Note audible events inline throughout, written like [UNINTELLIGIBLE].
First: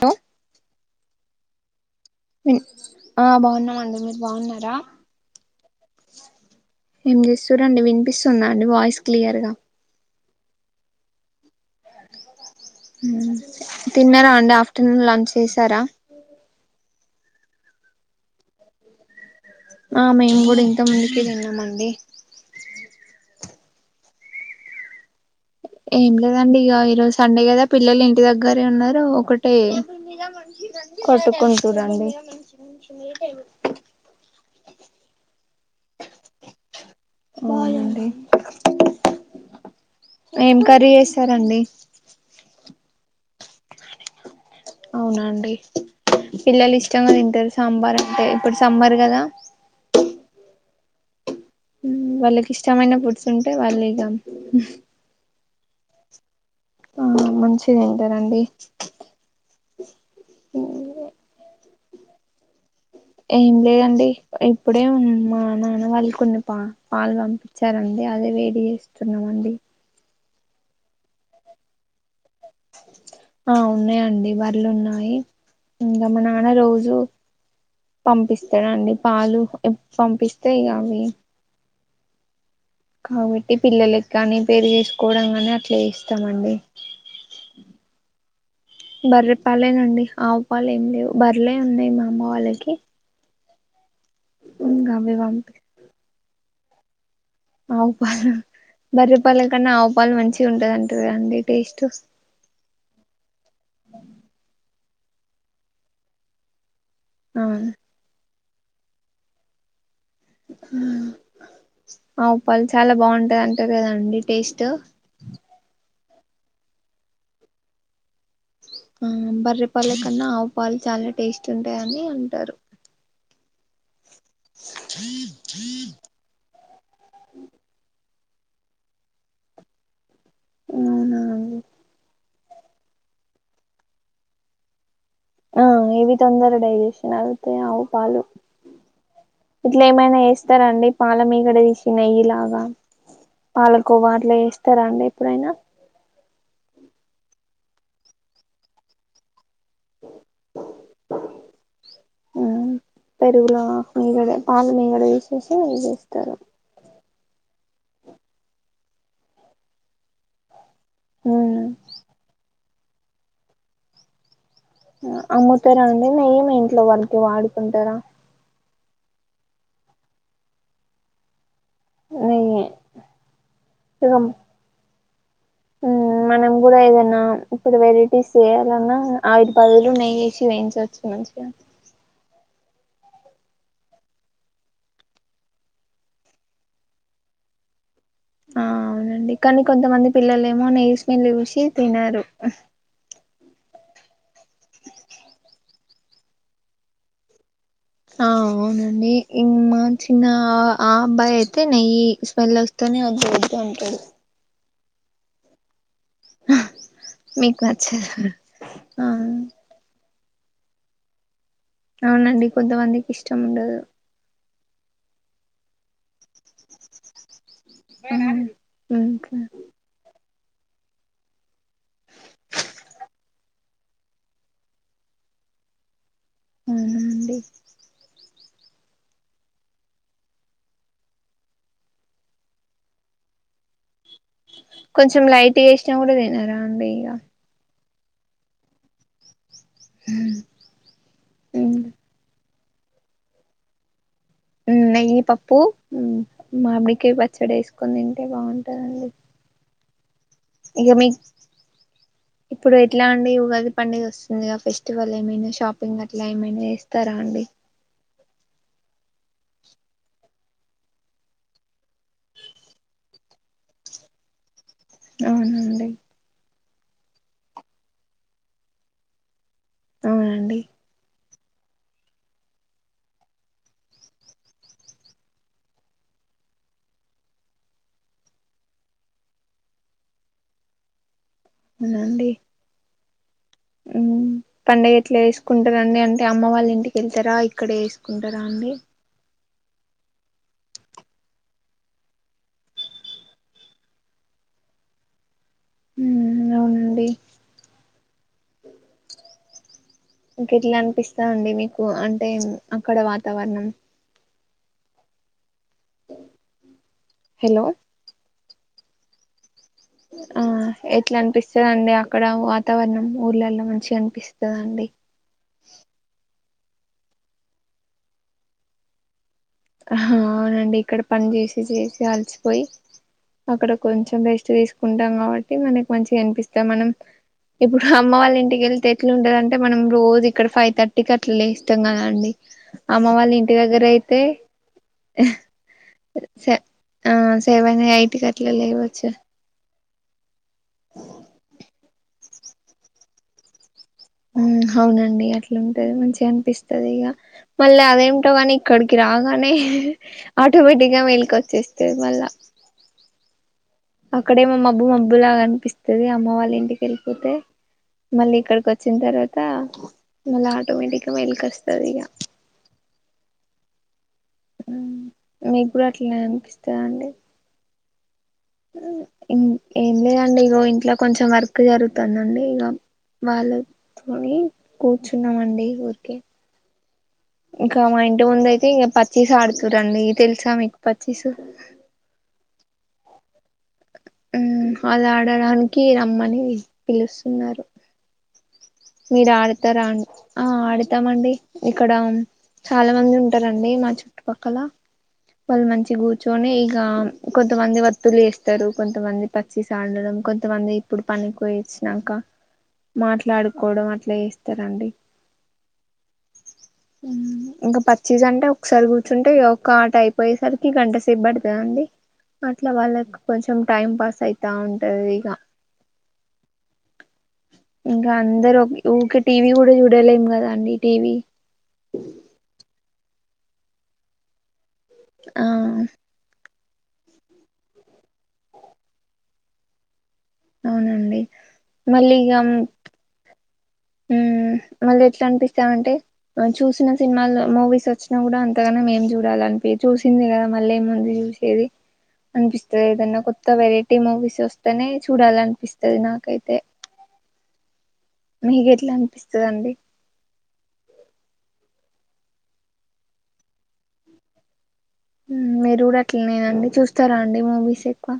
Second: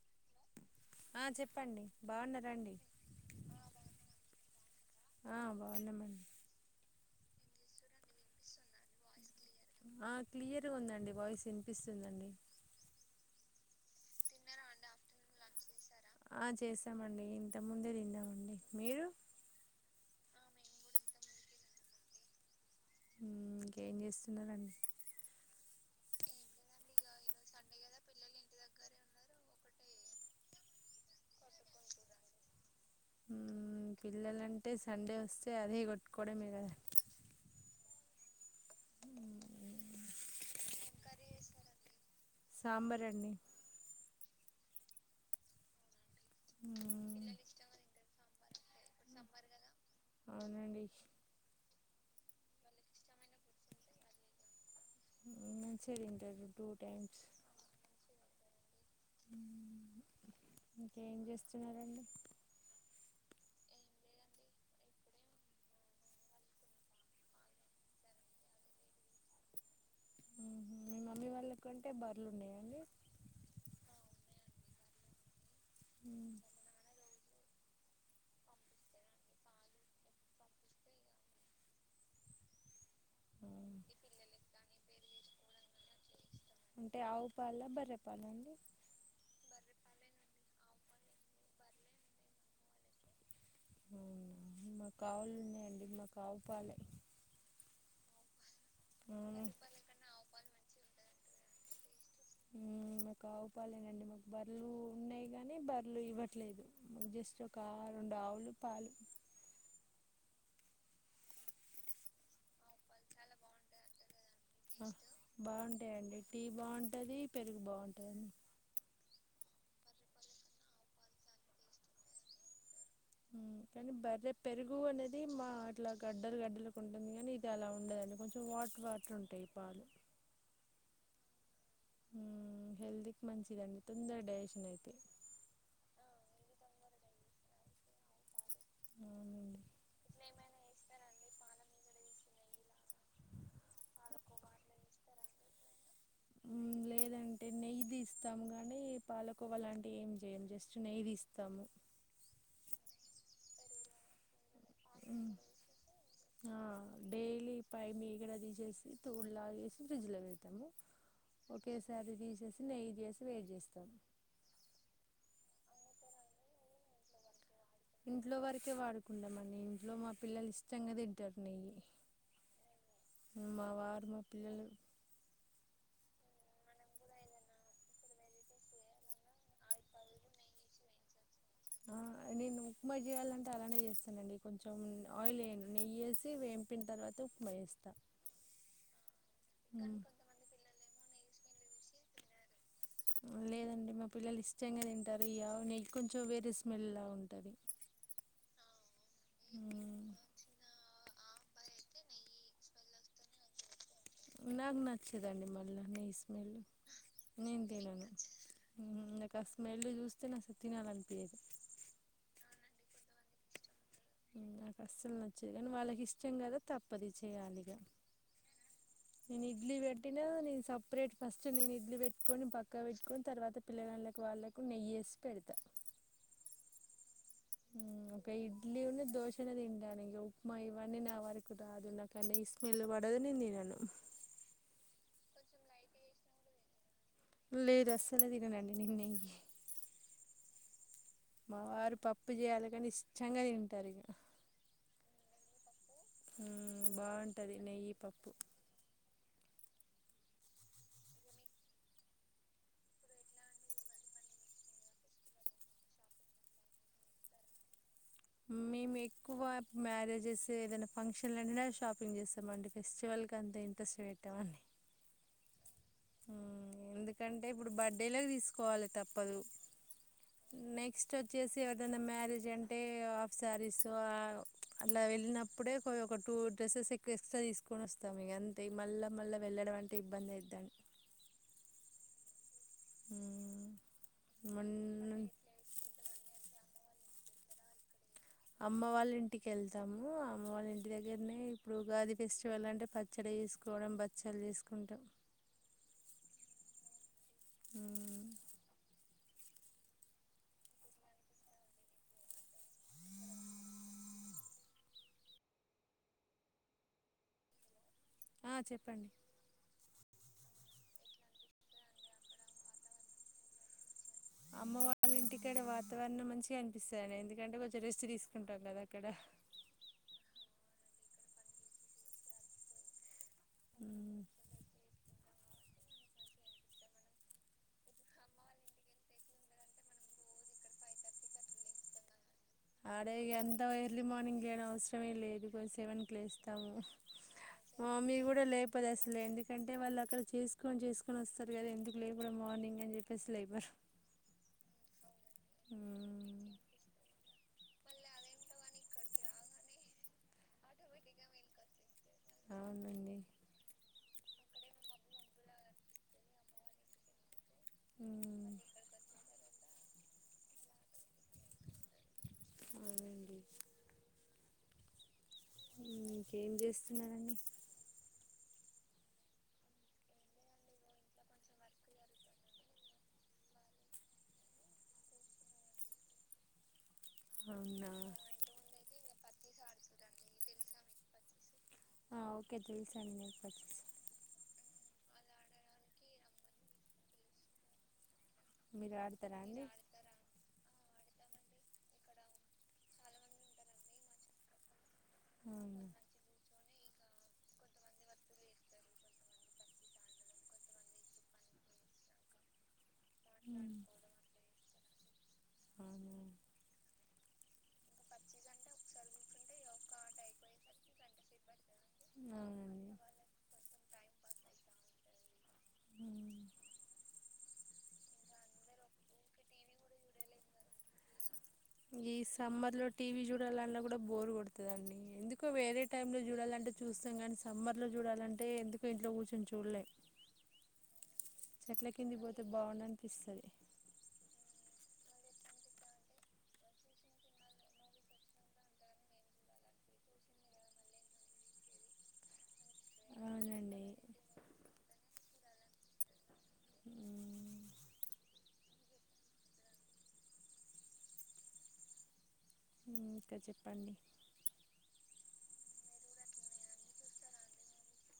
Hello ఆ చె చెప్పండి బాగున్నారండి ఆ బాగున్నామ అండి మీరు బాగున్నా అ బాగున్నామండి ఏం చేస్తారండి వినిపిస్తున్నా అండి వాయిస్ క్లియర్ గా క్లియర్గా ఉందండి వాయిస్ వినిపిస్తుందండి మ్ తిన్నారా అండి ఆఫ్టర్నూన్ లంచ్ చేసారా ఆ చేసి మీరు ఆ మేము కూడా ఇంత ముందుకే తిన్నామండి ంక ఇం చేస్తున్నారండి ఏం లేదండి ఇక ఈరోజు సండే కదా పిల్లలు ఇంటి దగ్గరే ఉన్నారు, ఒకటే కొట్టుకుంటుడండి కొంచెం లేటయింది అంటే సండే వస్తే అదే కొట్టుకోవడం మీరుద ఆజ అంది మ్మ్, ఏం కర్రీ చేసారండి సాంబార్ండి అవునండి పిల్లలు ఇష్టంగా తింటారు సాంబార్ అంటే ఇప్పుడు సమ్మర్ కదా అవునండి వాళ్ళకి ఇష్టమైన పుడ్స్ ఉంటే వాళ్ళు ఇగ మంచి ఇంటర్వ్యూ ఆ మంచిది ఇంటరండి ఇంకేం చేస్తున్నారండి ఏం లేదండి ఇప్పుడే మా నాన్న వాళ్ళు కొన్ని పా పాలు పంపించారండి అదే వేడి చేస్తున్నామండి మీ మమ్మీ వాళ్ళకంటే బర్లు ఉండే ఆ ఉన్నాయండి బర్లు ఉన్నాయి ఇంకా మా నాన్న రోజు పంపిస్తాడండి పాలు పంపిస్తే ఇగ అవి కాబట్టి పిల్లలకి కాని పెరుగు చేసుకోవడం కాని చేస్ తమండి అంటే ఆవు పాల బర్రె పాల అండి బర్రె పాలేేనండి ఆవు ఏం లేవు బర్లే ఉన్నాయి మా అమ్మ వాళ్ళకి ఇంకా అవి పంపి [UNINTELLIGIBLE] [UNINTELLIGIBLE] ఆవు పాల్ బర్రెపాల కన్నా ఆవుపాలు మంచిగా ఉంటదంట కదండి టేస్టు మాకు ఆవుపాలేనండి మాకు బర్లు ఉన్నాయి గాని బర్లు ఇవ్వట్లేదు జస్ట్ ఒక అవును రెండు ఆవులు పాలు మ్మ్ ఆవు పాలు చాలా బాగుంటాయి అంటా కదండి టేస్ట్ ఆ బాగుంటాయండి టీ కి బాగుంటది పెరుగు బాగుంటది ఆ బర్రెపాల కన్నా ఆవు పాలు చాలా టేస్ట్ ఉంటాయని అంటారు కానీ బర్ రే పెరుగు అనేది మా అట్లా గడ్డలు [UNINTELLIGIBLE] అలా ఉండదండి కొంచెం వాటర్ వాటర్ ఉంటాయి పాలు మ్మ్ హెల్దీకి మంచిదిండి తొందర డైజెషన్ అయితే ఆ ఇవి తొందర డైజెషన్ అయితే అవు పాలు అవునండి ఇట్లా ఏమైనా వేస్తారండి పాల మీ గడ తీసి నెయ్యి లాగా పాలకోవా అట్లా వేస్తారా అండి ఎప్పుడైనా లేదంటే నెయ్యిదీస్తాం గానీ పాల కువలాంటివి ఏం చేయము జస్ట్ నెయ్యి తీస్తాం ఉంది గదా పాల మీగడ యూస్ చేసి [UNINTELLIGIBLE] చేస్తారు ఆ, డైలీ పై మీగడ తీసేసి తోళ్లా ఏసి ఫ్రిజ్ లో పెడ్తాము ఉమ్, ఓకే సారి తీసేస్ నెయ్యి చేసి వేడి చేస్తాం అమ్ముతారా అండి నెయ్యిని ఇంట్లో వరకి వాడు తుంటారా కే వాడుకుంటామండి ఇంట్లో మా పిల్లలు ఇష్టంగా తింటారు నెయ్యి నెయ్యి మా ఇగ వారు పిల్లలు మ్మ్ మనం కూడా ఏదైనా ఇప్పుడు వెరైటీస్ చెయ్యాలన్నా ఆయిల్ బదులు నెయ్యేసి వేయించచ్చు మంచిగా ఆ నేను ఉప్మా చేయాలంటే అలానే చేస్తానండి కొంచెం ఆయిల్ ఎయ్యను నెయ్యేసి వేంపిన తర్వాత ఉప్మా చేస్తా ఆ అవునండి కానీ కొంతమంది పిల్లలేమో నెయ్యిస్ పెన్లుగూషి తినరు లేదండి మా పిల్లలు ఇష్టంగా తింటారు ఈ ఆవు నెయ్యి కొంచెం వేరే స్మెల్ లా ఉంటది అవునండి ఇ మా చిన ఆ అబ్బాయి అతే నెయ్యి స్మెల్ వస్తానే వద్దు వదు అంటాడు నాగ నచ్చిదండి మళ్ళా స్మెల్ మీకు నేను తినను నచ్చదు ఊహూ నాకు ఆ స్మెల్ చూస్ సే నస తినాలన్పియ్యదు అవునండి కొంతమందికి ఇష్టం ఉండదు నాకు అస్సలు నచ్చేది కానీ వాళ్ళకి ఇష్టం కదా తప్పదు చేయాలి ఇక మ్ ఇంకా నేను ఇడ్లీ పెట్టినా నేను సపరేట్ ఫస్ట్ నేను ఇడ్లు పెట్టుకొని పక్క పెట్టుకొని, తర్వాత పిల్లవాళ్ళకి వాళ్ళకు నెయ్యేసి పెడతా ఉండి ఇంకా ఇడ్లీ ఉన్న దోశ అనే తిండాను ఇంకా ఉప్మా ఇవన్నీ నా వరకు రాదు నాకు అన్న స్మెల్ పడదు నేను తినను కొంచెం లైట్ వేసినా కూడా తినారా అండి ఇక లే ద సలుదిినండి ని హ మా వారు పప్పు చేయాలి కాని ఇష్టంగా తింటారు ఇక న పప్పుూ మామిడికి పచ్చడి బాగుంటుంది నెయ్యి వేసుకొని తింటే పప్పు బాగుంటందండి ఇక మీ ఇప్పుడు ఎట్లా అండి ఉగాది పండుగ వస్తుంది, ఫెస్టివల్ ఏమైనా షాపింగ్ అట్లా ఏమైనా ఇస్తారా అండి. మేము ఎక్కువ మ్యారేజెస్ ఏదైనా ఫంక్షన్లు అంటే షాప్ చేస్తామండి ఫెస్టివల్ అంత ఇంట్రెస్ట్ పెట్టావాని అవునండి ఎందుకంటే ఇప్పుడు బర్త్డేలోకి తీసుకోవాలి తప్పదు అవునండి నెక్స్ట్ వచ్చేసి ఎవరనా మ్యారేజ్ అంటే హాఫ్ శారీస్ అ అలా వెళ్ళినప్పుడే, ఒక టూ డ్రెస్సెస్ ఎక్కువ ఎక్స్ట్రా తీసుకొని వస్తాం ఇక అంతే, మళ్ళా మళ్ళీ వెళ్ళడం అంటే ఇబ్బంది అవుద్దండి. అవునండి హ పండగ ఎట్లా వేసుకుంటారంండి అంటే అమ్మ వాళ్ళ ఇంటికి ఎంతరా ఇక్కడే చకుంటారా అండి అమ్మ వాళ్ళ ఇంటికి వెళ్తాము అమ్మ వాళ్ళ ఇంటి దగ్గరనే ఇప్పుడు గాది ఫెస్టివల్ అంటే పచ్చడి చేసుకోవడం బచ్చలు చేసుకుంటాం హ అవునండి అ ఇకెట్లా అనిపిస్తా అండి మీకు అంటే అక్కడ వాతావరణం హలో ఆ చెప్పండి ఆ ఎట్లా అనిపిస్తుందిండి అక్కడ వాతావరణం ఊర్లలో మంచిగా అ అమ్మ వాళ్ళ ఇంటికాడ వాతావరణం మంచి అనిపిస్తా ఎందుకంటే కొంచెం రెస్ట్ తీసుకుంటాారు కదా అక్కడ అవునండి ఇక్కడ పని చేసి చేసి అలసిపోయి అక్కడ కొంచెం బెస్ట్ తీసుకుంటాం కాబట్టి మనకి మంచిగా అనిపిస్తాం మనం ఇప్పుడు అమ్మ వాళ్ళ ఇంటికి వెళ్తే ఎట్లు ఉంటదంటే మనం రోజు ఇక్కడ ఫైవ్ థర్టీ క అట్లా లేస్తాం కదా అండి అమ్మ వాళ్ళ ఇంటి దగ్గర అయితే అవసరమ లేదు సేవన్కు స లేస్తాము ఆ సెవెన్ ఎయిట్ మీరు కి కూడా అట్లా లేకపోదు లేవచ్చు అసలు ఎందుకంటే వాళ్ళలక్కడ చస్ ని చేసుకొని వస్తారు కద ఎందుకు లేదు గుడ్ మార్నింగ్ అని చెప్పేసిలైబర్ ఉ అవునండి అట్లాంటది మంచిగా అనిపిస్తుంది ఇక మళ్ళీ అదేమింటో కాని అక్కడికి రాగానే ఆటోమేటిక్ గా మేలికి వచ్చేస్తంది త మల అవునండి అక్కడే మా మబ్బు మబ్బు లాగా అనిపిస్తది, అమ్మ వాళ్ళ ఇంటికి వెళ్ళిపోతే మళ్ళీ ఉమ్. ఇక్కడకి వచ్చిన తర్వాత మళ ఆటోమేటిక్గా మెల్కస్తది ఇక అవునండి అ మీకు కూడా అట్లానే ఇంకేం అనిపిస్తంద అండి చేస్తున్నారండి ఏం లేదండి ఇగో ఇంట్లో కొంచెం వర్క్ జరుగుతుందండి ఇక వాళ్ళతో కూర్చున్నామండి ఊరికే ఇంకా అవునా మా ఇంటి ముందు అయితే ఇంకా పత్ పచ్చిసి ఆడుతూ రండి తెలుసా మీకు పచ్చిసు ఆ ఓకే తెలుసాండి మీకు ప ఆ అది ఆడడానికి రమ్మని పిలుస్తున్నారు మీరు ఆడతారా అ ఆ ఆడ తామండి ఇక్కడ చాలా మంది ఉంటారండి మా చుట్టుపక్కల అవును వాళ్ మంచిగ గూచ్చోనీ ఈ ఇంకా కొంతమంది వత్తులు చేస్తారు కొంతమంది పచ్చీసాడడం కొంతమంది ఇప్పుడు పనికి వచ్చినాక మాట్లాడు ఉమ్ కోడం అట్లా చేస్తారండి అవును ఇంకా పచ్చీస్ అంటే ఒకసారి కూర్చుంటే ఒక్క ఆట అయిపోయేసరికి గంట సేపు బడతదండి అట్లా అవునండి వాళ్ళకి కొంచెం టైం పాస్ సైతా ఉంటది ఇక ఉమ్. ఇంకా అందరు ఊకే టీవీ కూడా చూడలేం కదా అండి టీవీ ఈ సమ్మర్ లో టీవీ చూడ చూడాలన్నా కూడా బోర్ కొడతుంది ఆ ఎందుకో వేరే టైమ్ లో చూడాలంటే చూస్తాం కానీ సమ్మర్లో చూడాలంటే ఎందుకు ఇంట్లో కూర్చొని చూడలే అవునండి చెట్ల కింది పోతే బాగుందినిపిస్తది మ్ మళ్ళీ ఎట్లా అనిపిస్తామంటే, చూసిన సినిమాల్లో మూవీస్ వచ్చినా కూడా అంతగాన మేం చూడాలనిపి, చూసింది కదా మళ్ళీ ఏముంది చూసేది అనిపిస్తది ఏదన్నా, కొత్త అవునండి వెరైటీ మూవీస్ వస్తేనే చూడాలనిపిస్తుంది నాకైతే ఉమ్, మీకు ఎట్లా అనిపిస్తదండి ఇంకా చెప్పండి మీరు కూడా అట్ల నేనండి చూస్తారా అండి మూవీస్ ఎక్కువ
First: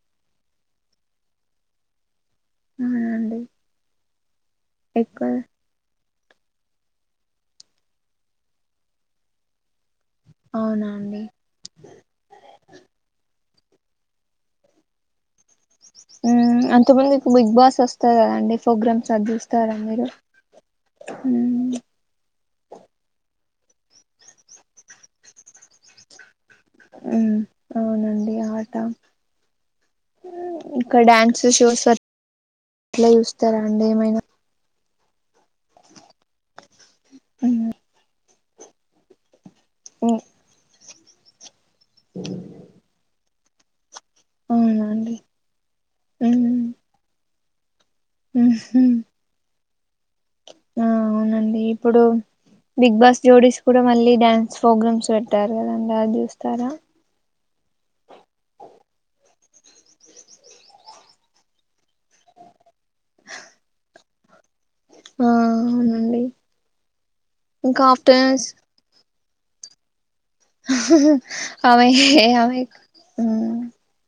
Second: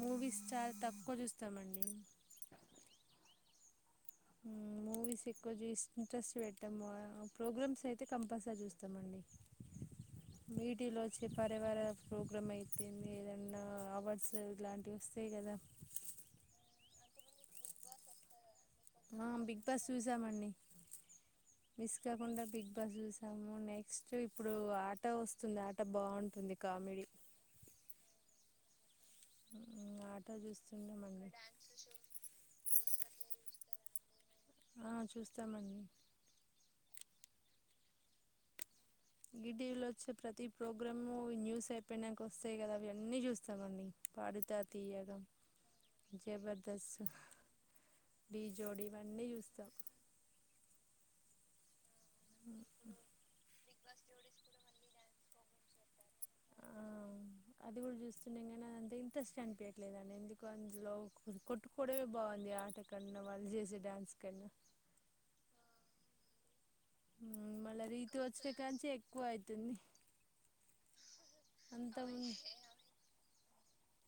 మూవీస్ చాలా తక్కువ చూస్తామండి అవునండి మూవీస్ ఎక్కువ చేసి ఇంట్రెస్ట్ పెట్టాము అ ప్రోగ్రామ్స్ అయితే కంపల్సరీ చూస్తామండి అవునా మీటిలో అండి చే పరివార ప్రోగ్రామ్ అయితే మీద నిన్న అవార్డ్స్ ఇలాంటివి వస్తాయి కదా మ్ అంతమందికు బిగ్ బాస్ వస్తాది కదండి ప్రోగ్రామ్స్ అది ఆ బిగ్ చూస్తారా బాస్ మీరు చూసామండి మ్మ్ మిస్ కాకుండా బిగ్ బాస్ చూసాము నువ్ నెక్స్ట్ ఇప్పుడు ఆట వస్తుంది ఆట బావుంటుంది ఉమ్ అవునండి ఆ ట ఆట ఇక్క చూస్తున్నామండి డ్యాన్స్ షోస్ అట్లా చూస్తారా అండి ఏమైనా అ చూస్తామండి మ్ ఇ టి వి లో వచ్చే ప్రతి ప్రో గుర్రమ్మూవీ న్యూసే పోయునాంకొస్తాయి కదా అవి అన్నీ చూస్తామండి పాడుతా అవునండి తియ్యగా జబర్దస్త్ ఢీ జోడి ఇవన్నీ చూస్ మి ఇప్పుడు బిగ్ బాస్ జోడీస్ కూడా మళ్ళీ డ్యాన్స్ ప్రోగ్రామ్స్ పెట్టారు కదండి అది చూస్ ఆ అది కూడా చూస్తున్నాం గానీ అదంత ఇంట్రెస్ట్ అని పియ్యట్లేదని ఎందుకు అందులో కొట్టుకోవుడే బాగుంది ఆట కన్నా వాళ్ళు చేసే డ్యాన్స్ కన్నా ఆ ఔనండి ఇంకా ఆఫ్టర్స్ క్కవైతుంది అమె హే అమె ఉమ్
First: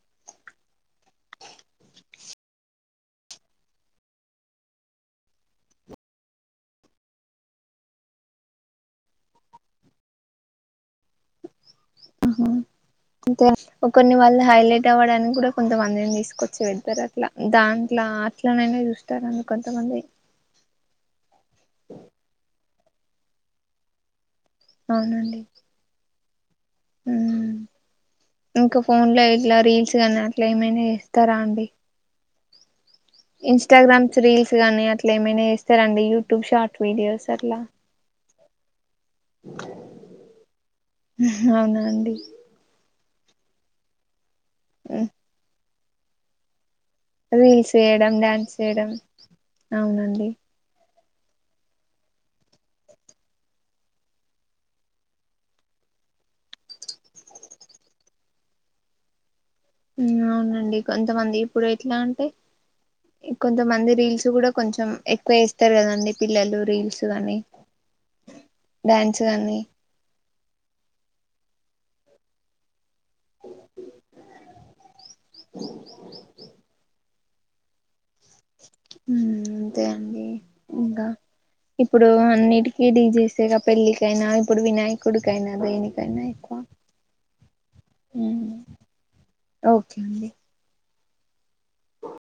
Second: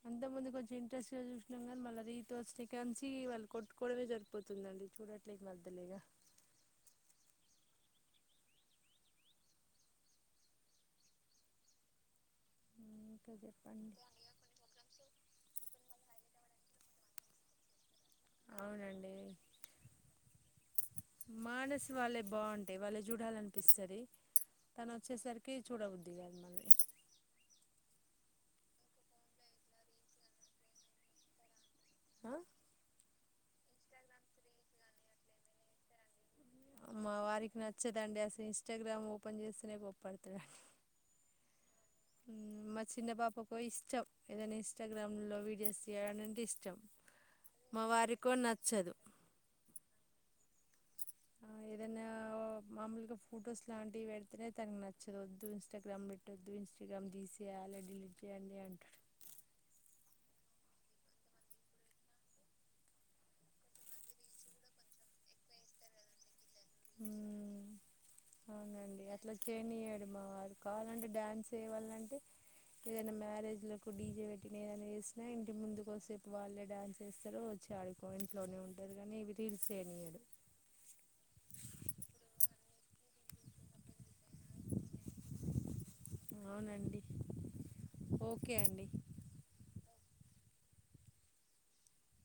అంతకుందు కొంచెం ఇంట్రెస్ట్గా చూసినాం కానీ మళ్ళ రీతు వస్తే కాంచి వాళ్ళు కొట్టుకోవడమే సరిపోతుందండి చూడట్లే ఈ మధ్యలిగ ఊహూ ఇంకా అంతే చెప్పండి కొన్ని వాళ్ళు హైలైట్ అవ్వడానికి కూడా కొంతమం లేం తీసుకొచ్చిపెడతారు అట్లా దాన్ అట్లా అట్ల నైనా అవునండి చూస్తారని కొంతమంది మానసు వాళ్ళయి బావున్ టే వాళ్ళ చూడాలనిపిస్తది తను అవునండి వచ్చేసరికి చూడబుద్ ద్ది కాదు మరి ఇంకా ఫోన్ లో ఇట్లా రీల్స్ కానీ అట్లా ఏమైనా చేస్తారా అండి ఆ ఇన్స్టాగ్రామ్స్ రీల్స్ గాని అట్లా ఏమైనా చేస్తారండి యూ ట్యూబ్ షాప్ వీడియోస్ అట్లా గ్రామ్ ఓపన్ చేస్తనే కోప్పడత [UNINTELLIGIBLE] అవునా అండి మ్ మ చిన్న పాప పో ఇష్టం ఏదైనా ఉమ్, ఇన్స్టాగ్రామ్ లో వీడియోస్ ను ఎంట ఇష్టం రీల్స్ మా చేయడం వారికో డ్యాన్స్ చేయడం నచ్చదు అవునండి ఏదనా మామూలుగా ఫొటోస్ లాంటివి పెడితేనే తనకి నచ్చదు వద్దు ఇంస్టాగ్రామ్ పెట్టొద్దు ఇంస్టాగ్రామ్ తీసేయాలి డిలీట్ చేయాలడి అంటాడు ఉమ్ అవునండి కొంతమంది ఇప్పుడు ఎట్లా అంటే కొంతమంది రీల్స్ కూడా కొంచెం ఎక్కువ చేస్తారు కదండి పిల్లలు రీల్స్ కానీ అవునండి అట్లా చేనీయడు మా వారు కావాలంటే డ్యాన్స్ యేవాళ్నంటే ఏదైనా మ్యారేజ్ లెకు డీజే పెట్టిన ఏదైనా చేేసినా ఇంటి ముందుకుసేపు వాళ్ళే డాన్స్ చేస్తరు వచ్చే ఆడి అంతే అండి ఇంకా ఇప్పుడు అన్నిటికి ఈడజెసేగా పెళ్ళికైనా ఇప్పుడు వినాయకుడికియినా దేనికి అవునండి ఉమ్, ఓకే అండి ఓకే అండి